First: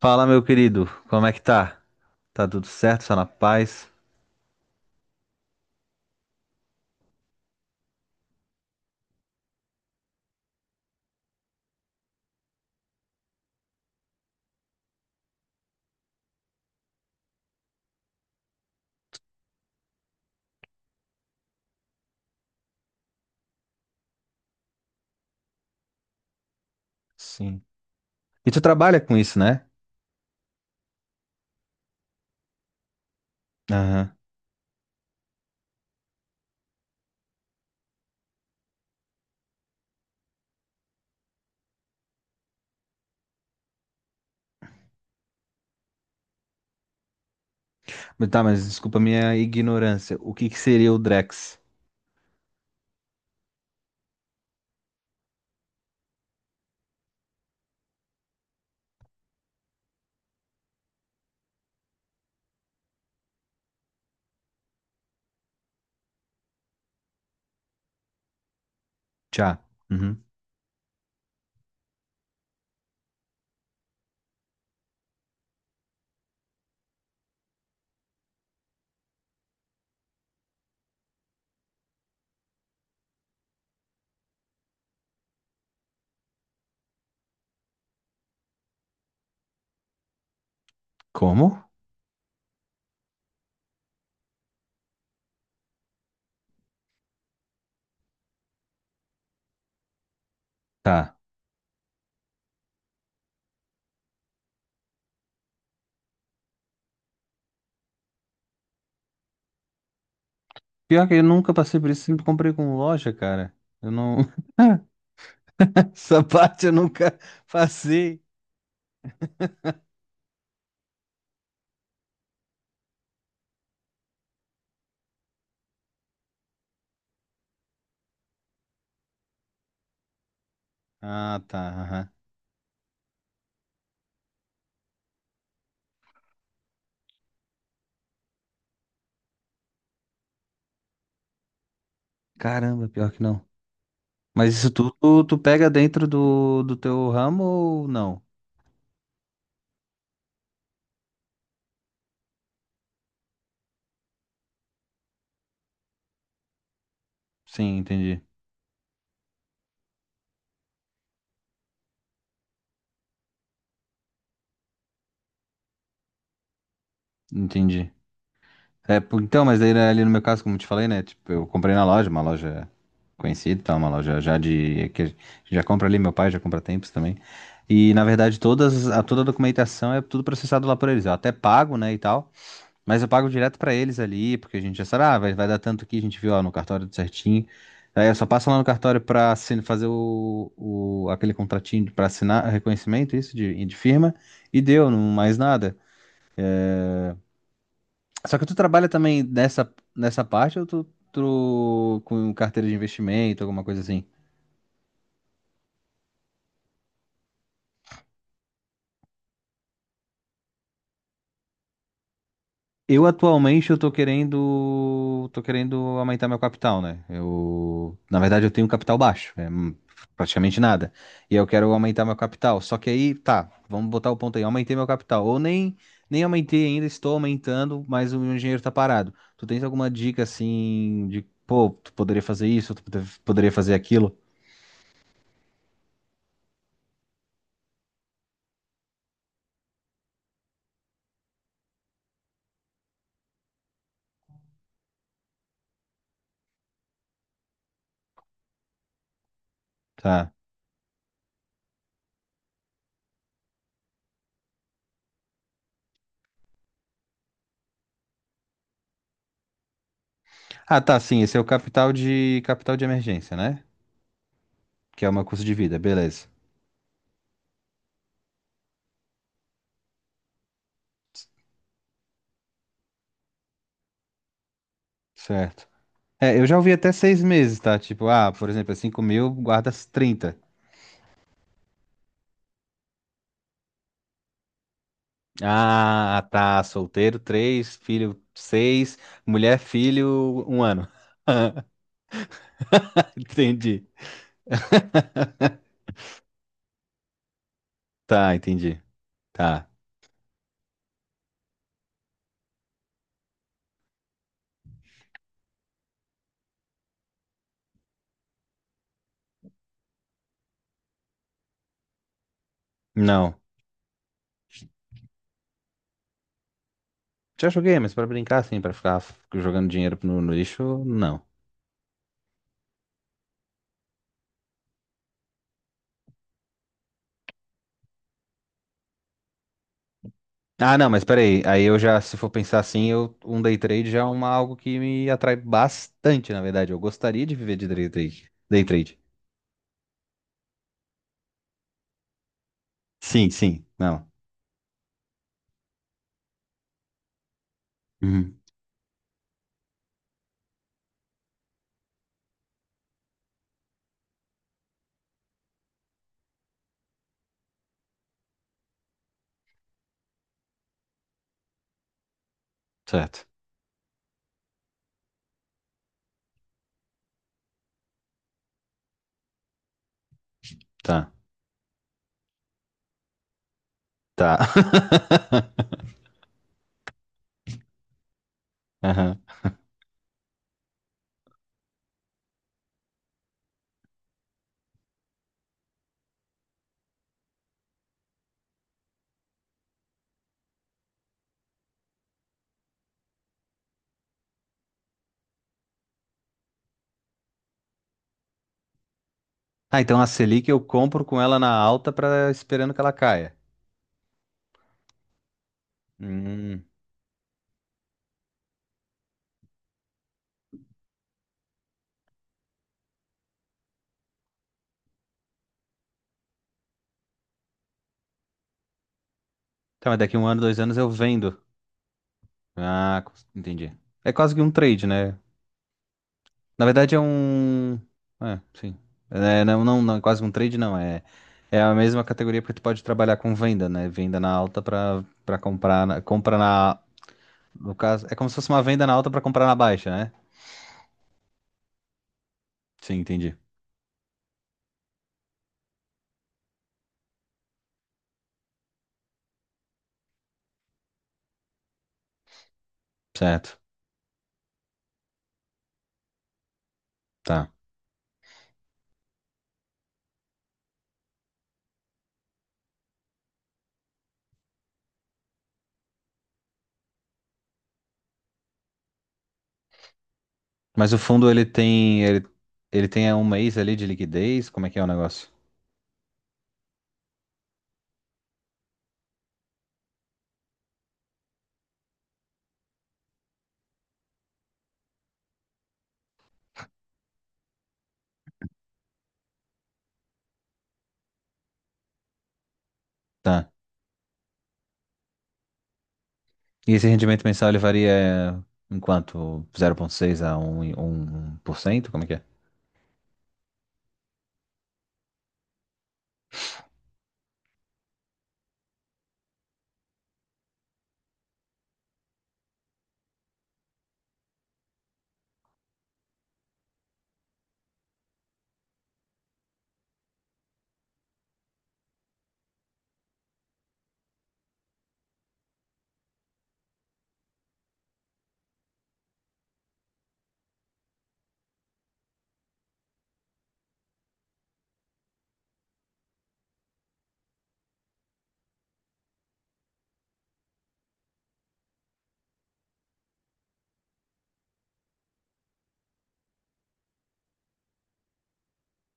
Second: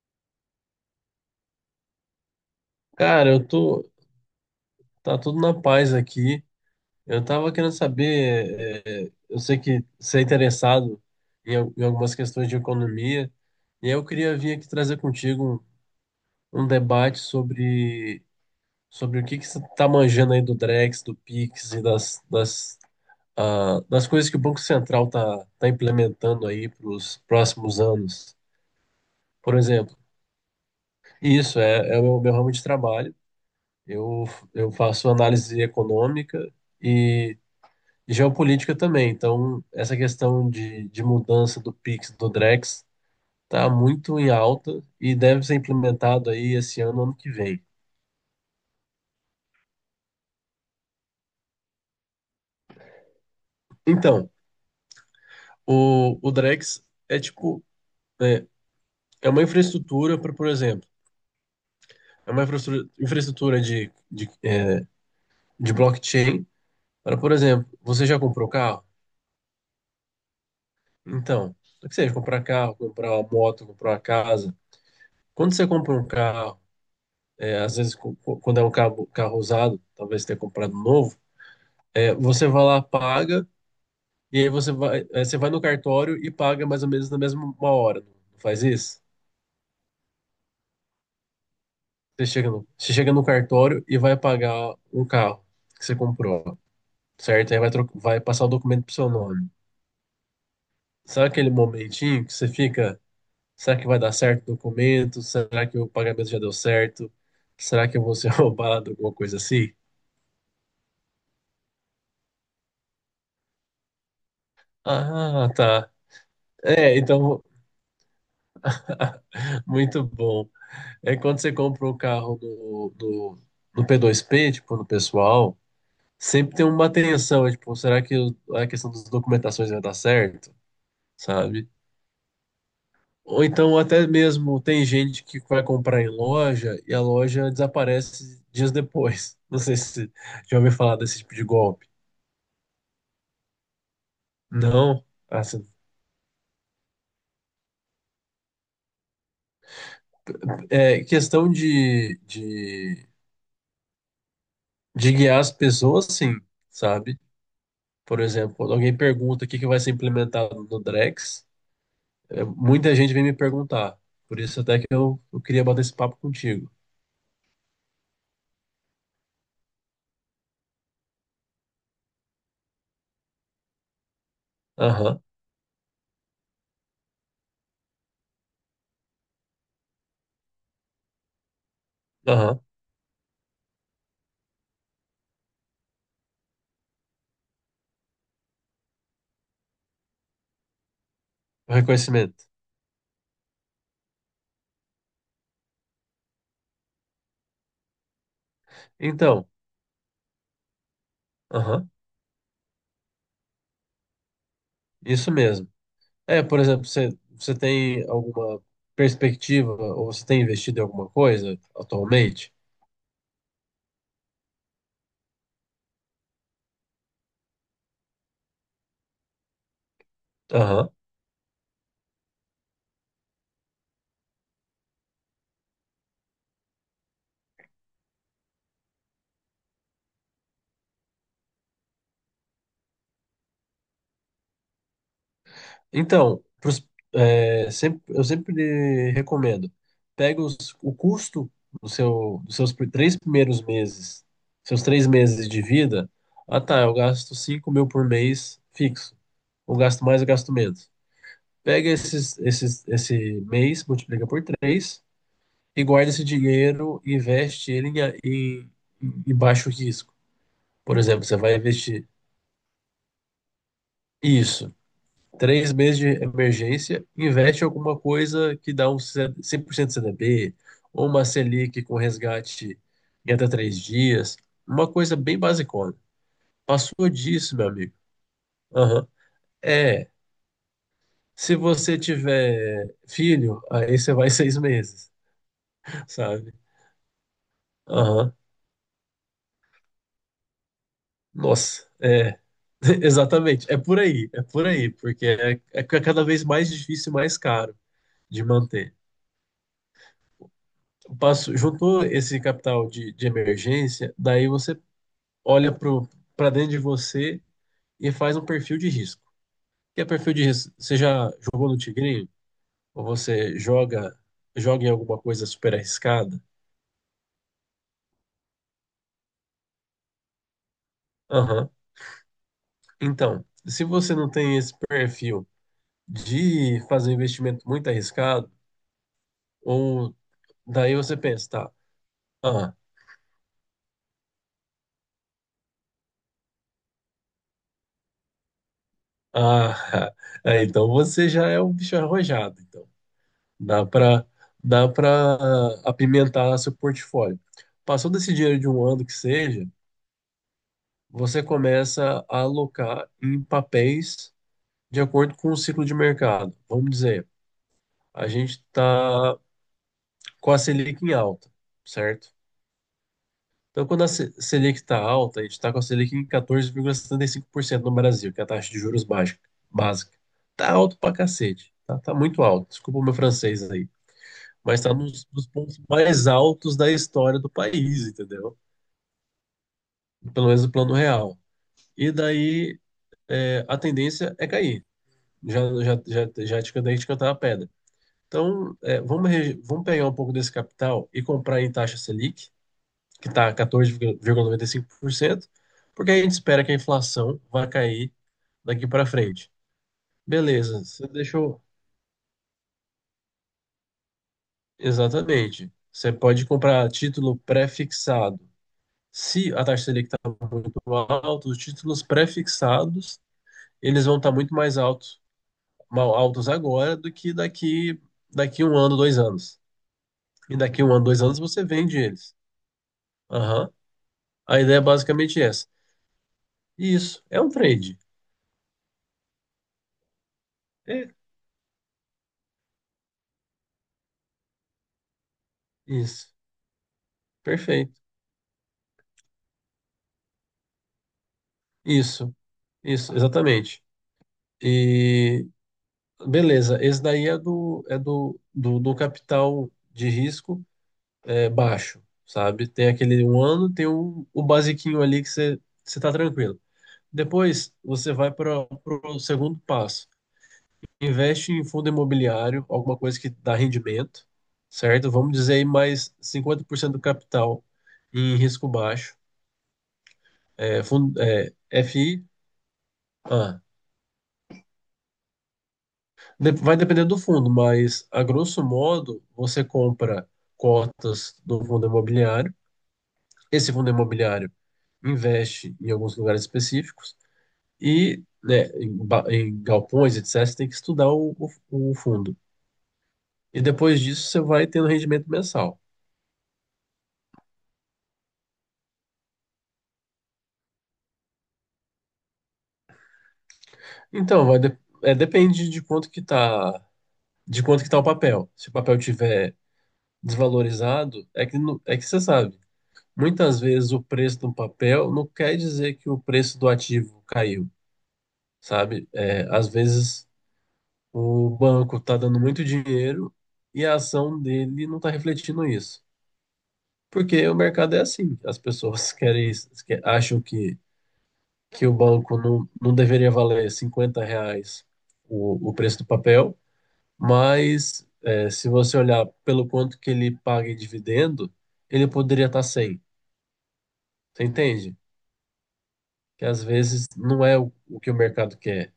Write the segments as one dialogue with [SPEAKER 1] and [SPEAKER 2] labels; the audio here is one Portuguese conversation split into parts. [SPEAKER 1] Fala, meu querido, como é que tá? Tá tudo certo? Só na
[SPEAKER 2] Cara, eu tô.
[SPEAKER 1] paz?
[SPEAKER 2] Tá tudo na paz aqui. Eu tava querendo saber. Eu sei que você é interessado em, em algumas questões de economia, e aí eu queria vir aqui trazer contigo um debate sobre, sobre o que que você tá manjando aí do Drex, do Pix e das coisas que o Banco Central tá implementando aí para os
[SPEAKER 1] Sim.
[SPEAKER 2] próximos anos.
[SPEAKER 1] E tu trabalha com isso,
[SPEAKER 2] Por
[SPEAKER 1] né?
[SPEAKER 2] exemplo, isso é o meu ramo de trabalho.
[SPEAKER 1] Aham.
[SPEAKER 2] Eu, eu faço análise econômica, geopolítica também. Então, essa questão de mudança do Pix, do Drex, está muito em alta e deve ser implementado aí esse ano, ano que vem.
[SPEAKER 1] Mas tá, mas desculpa a minha ignorância. O que que seria o Drex?
[SPEAKER 2] Então, o Drex é é, é uma infraestrutura para, por exemplo, é infraestrutura de blockchain para, por exemplo, você já comprou carro?
[SPEAKER 1] Tchá. Uhum.
[SPEAKER 2] Então, o que seja, comprar carro, comprar uma moto, comprar uma casa. Quando você compra um carro, às vezes, quando é um carro usado, talvez você tenha comprado novo. É, você vai lá, paga, e aí você vai, você vai no cartório e paga mais ou menos na mesma hora. Não faz isso?
[SPEAKER 1] Como?
[SPEAKER 2] Você chega no cartório e vai pagar um carro que você comprou, certo? Aí vai, vai passar o documento pro seu nome.
[SPEAKER 1] Tá.
[SPEAKER 2] Sabe aquele momentinho que você fica, será que vai dar certo o documento? Será que o pagamento já deu certo? Será que eu vou ser roubado? Alguma coisa assim?
[SPEAKER 1] Pior que eu nunca passei por isso, sempre comprei com loja, cara. Eu não.
[SPEAKER 2] Ah, tá.
[SPEAKER 1] Essa parte eu
[SPEAKER 2] É,
[SPEAKER 1] nunca
[SPEAKER 2] então,
[SPEAKER 1] passei.
[SPEAKER 2] muito bom. É quando você compra o carro do P2P, tipo, no pessoal, sempre tem uma atenção, tipo, será que a questão das documentações vai dar certo,
[SPEAKER 1] Ah, tá,
[SPEAKER 2] sabe?
[SPEAKER 1] aham.
[SPEAKER 2] Ou então até mesmo tem gente que vai comprar em loja e a loja desaparece dias depois. Não sei se já ouviu falar desse tipo de golpe.
[SPEAKER 1] Caramba, pior que não. Mas isso tudo
[SPEAKER 2] Não.
[SPEAKER 1] tu, tu pega
[SPEAKER 2] Assim,
[SPEAKER 1] dentro do teu ramo ou não?
[SPEAKER 2] é questão de guiar as pessoas, sim, sabe?
[SPEAKER 1] Sim,
[SPEAKER 2] Por
[SPEAKER 1] entendi.
[SPEAKER 2] exemplo, quando alguém pergunta o que que vai ser implementado no Drex, é, muita gente vem me perguntar. Por isso até que eu queria bater esse papo contigo.
[SPEAKER 1] Entendi. É, pô, então, mas daí né, ali no meu caso, como eu te falei, né? Tipo, eu comprei na loja, uma loja conhecida, e tal, uma loja já de, que a gente
[SPEAKER 2] Aham,
[SPEAKER 1] já compra ali, meu pai já compra há tempos também. E na verdade, todas, a, toda a documentação é tudo processado lá por eles. Eu até pago, né, e tal,
[SPEAKER 2] aham.
[SPEAKER 1] mas eu pago direto pra eles ali, porque a gente já sabe, ah, vai, vai dar tanto aqui, a gente viu ó, no cartório tudo certinho. Aí eu só passo lá no cartório pra fazer o, aquele contratinho pra assinar
[SPEAKER 2] Reconhecimento.
[SPEAKER 1] reconhecimento, isso, de firma, e deu, não mais nada. Só que tu trabalha também
[SPEAKER 2] Então,
[SPEAKER 1] nessa parte ou tu,
[SPEAKER 2] aham,
[SPEAKER 1] tu com carteira de investimento, alguma coisa assim?
[SPEAKER 2] isso mesmo. É, por exemplo, você tem alguma perspectiva ou você tem investido em alguma coisa atualmente?
[SPEAKER 1] Eu atualmente eu tô querendo aumentar meu capital, né? Eu, na verdade eu tenho um capital baixo, é praticamente
[SPEAKER 2] Aham.
[SPEAKER 1] nada. E eu quero aumentar meu capital. Só que aí, tá, vamos botar o ponto aí, aumentei meu capital ou nem aumentei ainda, estou aumentando, mas o meu dinheiro tá parado. Tu tens alguma dica assim de, pô, tu poderia fazer isso, poderia fazer aquilo?
[SPEAKER 2] Então, eu sempre recomendo, pega o custo do seu, dos seus pr- 3 primeiros meses, seus 3 meses de vida. Ah, tá, eu gasto 5 mil por mês fixo, ou gasto mais ou
[SPEAKER 1] Tá.
[SPEAKER 2] gasto menos. Pega esse mês, multiplica por 3 e guarda esse dinheiro e investe ele em, em baixo risco.
[SPEAKER 1] Ah,
[SPEAKER 2] Por
[SPEAKER 1] tá, sim,
[SPEAKER 2] exemplo, você
[SPEAKER 1] esse é o
[SPEAKER 2] vai investir
[SPEAKER 1] capital de emergência, né?
[SPEAKER 2] isso,
[SPEAKER 1] Que é uma custo de
[SPEAKER 2] três
[SPEAKER 1] vida,
[SPEAKER 2] meses de
[SPEAKER 1] beleza.
[SPEAKER 2] emergência, investe em alguma coisa que dá um 100% CDB, ou uma Selic com resgate em até 3 dias, uma coisa bem
[SPEAKER 1] Certo.
[SPEAKER 2] basicona.
[SPEAKER 1] É, eu já ouvi até
[SPEAKER 2] Passou
[SPEAKER 1] seis
[SPEAKER 2] disso,
[SPEAKER 1] meses,
[SPEAKER 2] meu
[SPEAKER 1] tá?
[SPEAKER 2] amigo.
[SPEAKER 1] Tipo, ah, por exemplo, é 5
[SPEAKER 2] Aham.
[SPEAKER 1] mil, guardas
[SPEAKER 2] É,
[SPEAKER 1] 30.
[SPEAKER 2] se você tiver filho, aí você vai 6 meses,
[SPEAKER 1] Ah,
[SPEAKER 2] sabe?
[SPEAKER 1] tá, solteiro, três, filho,
[SPEAKER 2] Aham.
[SPEAKER 1] seis, mulher, filho, 1 ano.
[SPEAKER 2] Nossa, é. Exatamente.
[SPEAKER 1] Entendi.
[SPEAKER 2] É por aí, porque é cada vez mais difícil e mais caro
[SPEAKER 1] Tá,
[SPEAKER 2] de
[SPEAKER 1] entendi.
[SPEAKER 2] manter.
[SPEAKER 1] Tá.
[SPEAKER 2] Passo, juntou esse capital de emergência, daí você olha para dentro de você e faz um perfil de risco. O que é perfil de risco? Você já jogou no Tigrinho? Ou
[SPEAKER 1] Não.
[SPEAKER 2] você joga, joga em alguma coisa super arriscada?
[SPEAKER 1] Já joguei, mas pra brincar, assim, pra ficar jogando dinheiro no lixo, não.
[SPEAKER 2] Aham. Então, se você não tem esse perfil de fazer um investimento muito arriscado, ou
[SPEAKER 1] Ah, não,
[SPEAKER 2] daí
[SPEAKER 1] mas
[SPEAKER 2] você
[SPEAKER 1] peraí.
[SPEAKER 2] pensa,
[SPEAKER 1] Aí
[SPEAKER 2] tá?
[SPEAKER 1] eu já, se for pensar
[SPEAKER 2] Ah,
[SPEAKER 1] assim, eu, um day trade já é uma, algo que me atrai bastante, na verdade. Eu gostaria de viver de day trade. Day trade.
[SPEAKER 2] ah, é, então você já é um bicho arrojado, então
[SPEAKER 1] Sim, sim.
[SPEAKER 2] dá
[SPEAKER 1] Não.
[SPEAKER 2] para dá para apimentar seu portfólio. Passou desse
[SPEAKER 1] Uhum,
[SPEAKER 2] dinheiro de 1 ano que seja, você começa a alocar em papéis de acordo com o ciclo de mercado. Vamos dizer, a gente está com a Selic em alta, certo?
[SPEAKER 1] certo.
[SPEAKER 2] Então, quando a Selic está alta, a gente está com a Selic em 14,75% no Brasil, que é a taxa de juros básica. Tá alto
[SPEAKER 1] Tá.
[SPEAKER 2] pra cacete. Tá muito alto. Desculpa o meu francês aí.
[SPEAKER 1] Tá.
[SPEAKER 2] Mas tá nos pontos mais altos da história do país, entendeu?
[SPEAKER 1] Aham.
[SPEAKER 2] Pelo menos no plano real. E daí, é, a tendência é cair. Já te cantei de cantar a pedra. Então, é, vamos pegar um pouco desse capital e comprar em taxa Selic que está 14,95%, porque a gente espera que a inflação vai cair daqui para frente.
[SPEAKER 1] Ah, então a Selic eu
[SPEAKER 2] Beleza,
[SPEAKER 1] compro
[SPEAKER 2] você
[SPEAKER 1] com ela na
[SPEAKER 2] deixou.
[SPEAKER 1] alta para esperando que ela caia.
[SPEAKER 2] Exatamente. Você pode
[SPEAKER 1] Hum.
[SPEAKER 2] comprar título pré-fixado. Se a taxa Selic está muito alta, os títulos pré-fixados eles vão estar muito mais altos, mal altos agora do que daqui 1 ano, 2 anos.
[SPEAKER 1] Então, mas daqui um ano,
[SPEAKER 2] E
[SPEAKER 1] dois anos
[SPEAKER 2] daqui
[SPEAKER 1] eu
[SPEAKER 2] 1 ano, 2 anos
[SPEAKER 1] vendo.
[SPEAKER 2] você vende eles.
[SPEAKER 1] Ah,
[SPEAKER 2] Aham.
[SPEAKER 1] entendi. É quase que um
[SPEAKER 2] A ideia é
[SPEAKER 1] trade, né?
[SPEAKER 2] basicamente é essa.
[SPEAKER 1] Na verdade é
[SPEAKER 2] Isso, é um
[SPEAKER 1] um.
[SPEAKER 2] trade.
[SPEAKER 1] É, sim. É, né, quase um trade não. É,
[SPEAKER 2] É,
[SPEAKER 1] é a mesma categoria porque tu pode trabalhar com venda, né? Venda na alta pra, pra comprar. Na,
[SPEAKER 2] isso,
[SPEAKER 1] compra na. No
[SPEAKER 2] perfeito.
[SPEAKER 1] caso, é como se fosse uma venda na alta pra comprar na baixa, né?
[SPEAKER 2] Isso.
[SPEAKER 1] Sim,
[SPEAKER 2] Isso,
[SPEAKER 1] entendi.
[SPEAKER 2] exatamente. E beleza, esse daí é do capital de risco, é, baixo, sabe? Tem aquele um
[SPEAKER 1] Certo.
[SPEAKER 2] ano, tem o basiquinho ali que você tá tranquilo.
[SPEAKER 1] Tá.
[SPEAKER 2] Depois você vai para o segundo passo. Investe em fundo imobiliário, alguma coisa que dá rendimento, certo? Vamos dizer aí mais 50% do capital em risco baixo. É,
[SPEAKER 1] Mas o
[SPEAKER 2] fundo,
[SPEAKER 1] fundo ele
[SPEAKER 2] é,
[SPEAKER 1] tem. Ele,
[SPEAKER 2] FI.
[SPEAKER 1] ele tem é, um mês
[SPEAKER 2] Ah.
[SPEAKER 1] ali de liquidez? Como é que é o negócio?
[SPEAKER 2] De- vai depender do fundo, mas a grosso modo você compra cotas do fundo imobiliário. Esse fundo imobiliário investe em alguns lugares específicos e, né, em, em galpões, etc. Você tem que estudar o fundo.
[SPEAKER 1] Tá.
[SPEAKER 2] E depois disso você vai tendo rendimento mensal.
[SPEAKER 1] E esse rendimento mensal ele varia é, em quanto? 0,6 a 1%. Como é que é?
[SPEAKER 2] Então, depende de quanto que tá, de quanto que tá o papel. Se o papel tiver desvalorizado, é que, é que você sabe. Muitas vezes o preço do papel não quer dizer que o preço do ativo caiu, sabe? É, às vezes o banco está dando muito dinheiro e a ação dele não está refletindo isso. Porque o mercado é assim, as pessoas querem, acham que o banco não, não deveria valer 50 reais o preço do papel, mas é, se você olhar pelo quanto que ele paga em dividendo, ele poderia estar 100, você entende? Que às vezes não é o que o mercado quer,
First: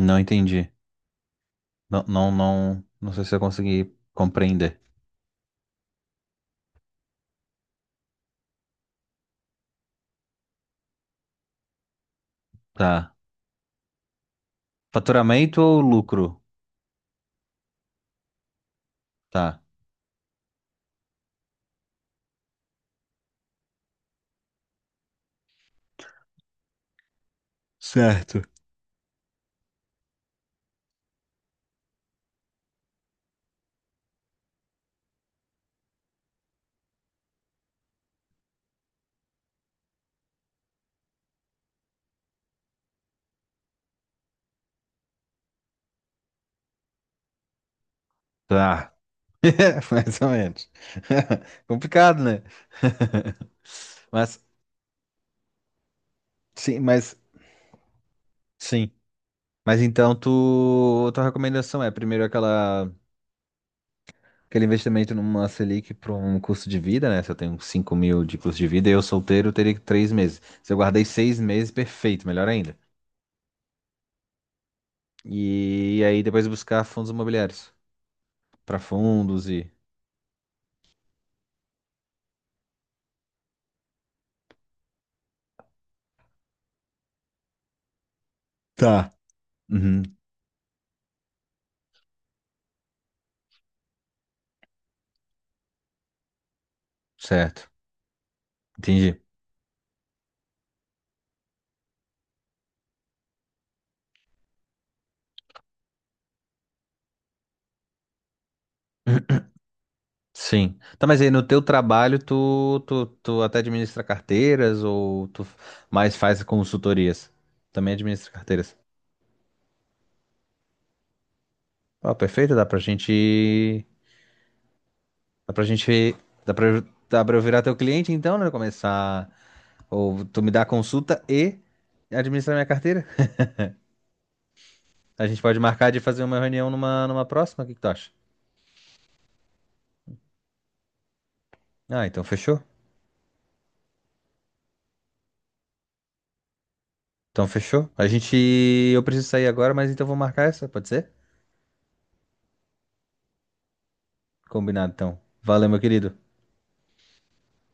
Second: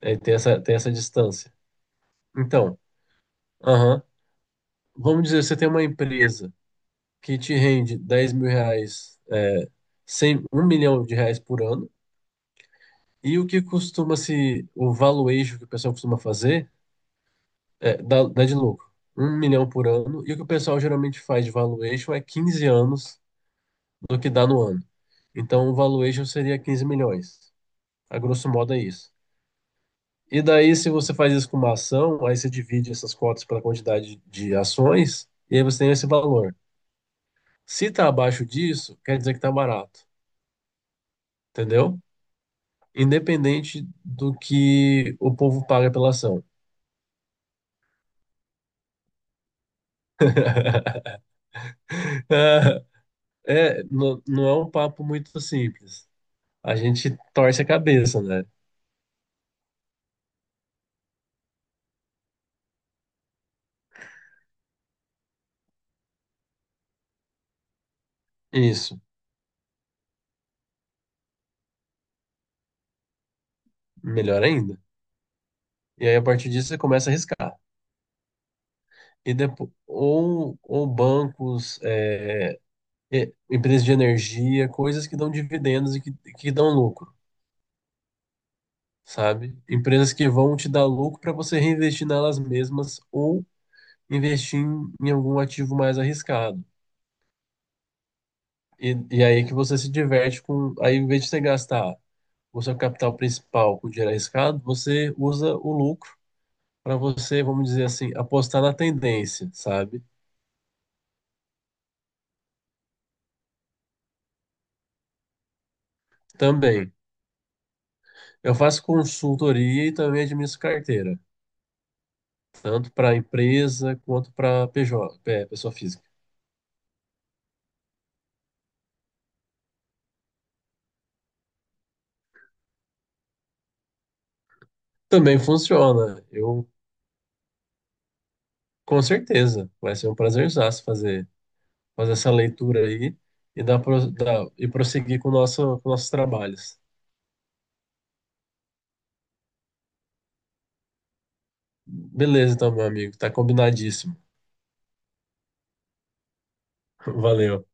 [SPEAKER 2] é,
[SPEAKER 1] entendi.
[SPEAKER 2] tem essa distância. Então,
[SPEAKER 1] Não sei se eu consegui compreender.
[SPEAKER 2] vamos dizer, você tem uma empresa que te rende 10 mil reais, é, 100, 1 milhão de reais por ano,
[SPEAKER 1] Tá.
[SPEAKER 2] e o que costuma se, o
[SPEAKER 1] Faturamento
[SPEAKER 2] valuation que o
[SPEAKER 1] ou
[SPEAKER 2] pessoal costuma
[SPEAKER 1] lucro?
[SPEAKER 2] fazer é, dá, dá de lucro, um
[SPEAKER 1] Tá.
[SPEAKER 2] milhão por ano, e o que o pessoal geralmente faz de valuation é 15 anos do que dá no ano. Então o valuation seria 15 milhões, a
[SPEAKER 1] Certo.
[SPEAKER 2] grosso modo é isso. E daí, se você faz isso com uma ação, aí você divide essas cotas pela quantidade de ações, e aí você tem esse valor. Se está abaixo disso, quer dizer que está barato, entendeu? Independente do que o povo paga pela ação.
[SPEAKER 1] Tá. É, mais ou menos. Complicado, né?
[SPEAKER 2] É, não,
[SPEAKER 1] Mas,
[SPEAKER 2] não é um papo muito simples. A
[SPEAKER 1] sim, mas,
[SPEAKER 2] gente torce a cabeça, né?
[SPEAKER 1] sim. Mas então, tu, tua recomendação é primeiro aquela, aquele investimento numa Selic para um custo de vida, né? Se eu tenho 5 mil de custo de vida e
[SPEAKER 2] Isso,
[SPEAKER 1] eu solteiro, eu teria 3 meses. Se eu guardei 6 meses, perfeito, melhor ainda.
[SPEAKER 2] melhor ainda.
[SPEAKER 1] E,
[SPEAKER 2] E aí,
[SPEAKER 1] aí
[SPEAKER 2] a
[SPEAKER 1] depois
[SPEAKER 2] partir disso, você
[SPEAKER 1] buscar fundos
[SPEAKER 2] começa a arriscar.
[SPEAKER 1] imobiliários, para
[SPEAKER 2] E
[SPEAKER 1] fundos e
[SPEAKER 2] depois, ou bancos, é, empresas de energia, coisas que dão dividendos e que dão lucro,
[SPEAKER 1] tá.
[SPEAKER 2] sabe?
[SPEAKER 1] Uhum,
[SPEAKER 2] Empresas que vão te dar lucro para você reinvestir nelas mesmas ou investir em, em algum ativo mais arriscado.
[SPEAKER 1] certo.
[SPEAKER 2] E,
[SPEAKER 1] Entendi.
[SPEAKER 2] e aí que você se diverte com. Aí, em vez de você gastar o seu capital principal com dinheiro arriscado, você usa o lucro para você, vamos dizer assim, apostar na tendência, sabe?
[SPEAKER 1] Sim. Tá, mas aí no teu trabalho tu até administra carteiras ou tu mais faz
[SPEAKER 2] Também.
[SPEAKER 1] consultorias? Também administra
[SPEAKER 2] Eu
[SPEAKER 1] carteiras.
[SPEAKER 2] faço consultoria e também administro carteira,
[SPEAKER 1] Ó, perfeito, dá pra
[SPEAKER 2] tanto para
[SPEAKER 1] gente.
[SPEAKER 2] empresa quanto para PJ, é,
[SPEAKER 1] Dá pra
[SPEAKER 2] pessoa física.
[SPEAKER 1] gente. Dá pra, dá pra eu virar teu cliente então, né? Começar. Ou tu me dá consulta e administra minha carteira? A
[SPEAKER 2] Também
[SPEAKER 1] gente pode marcar de fazer
[SPEAKER 2] funciona.
[SPEAKER 1] uma
[SPEAKER 2] Eu,
[SPEAKER 1] reunião numa próxima, o que que tu acha?
[SPEAKER 2] com certeza, vai ser um prazerzaço fazer,
[SPEAKER 1] Ah,
[SPEAKER 2] fazer
[SPEAKER 1] então
[SPEAKER 2] essa
[SPEAKER 1] fechou.
[SPEAKER 2] leitura aí e, dar, e prosseguir com, o nosso, com nossos trabalhos.
[SPEAKER 1] Então fechou. A gente. Eu preciso sair agora, mas então vou marcar essa, pode ser?
[SPEAKER 2] Beleza, então, meu amigo. Tá combinadíssimo.
[SPEAKER 1] Combinado, então. Valeu, meu querido.
[SPEAKER 2] Valeu.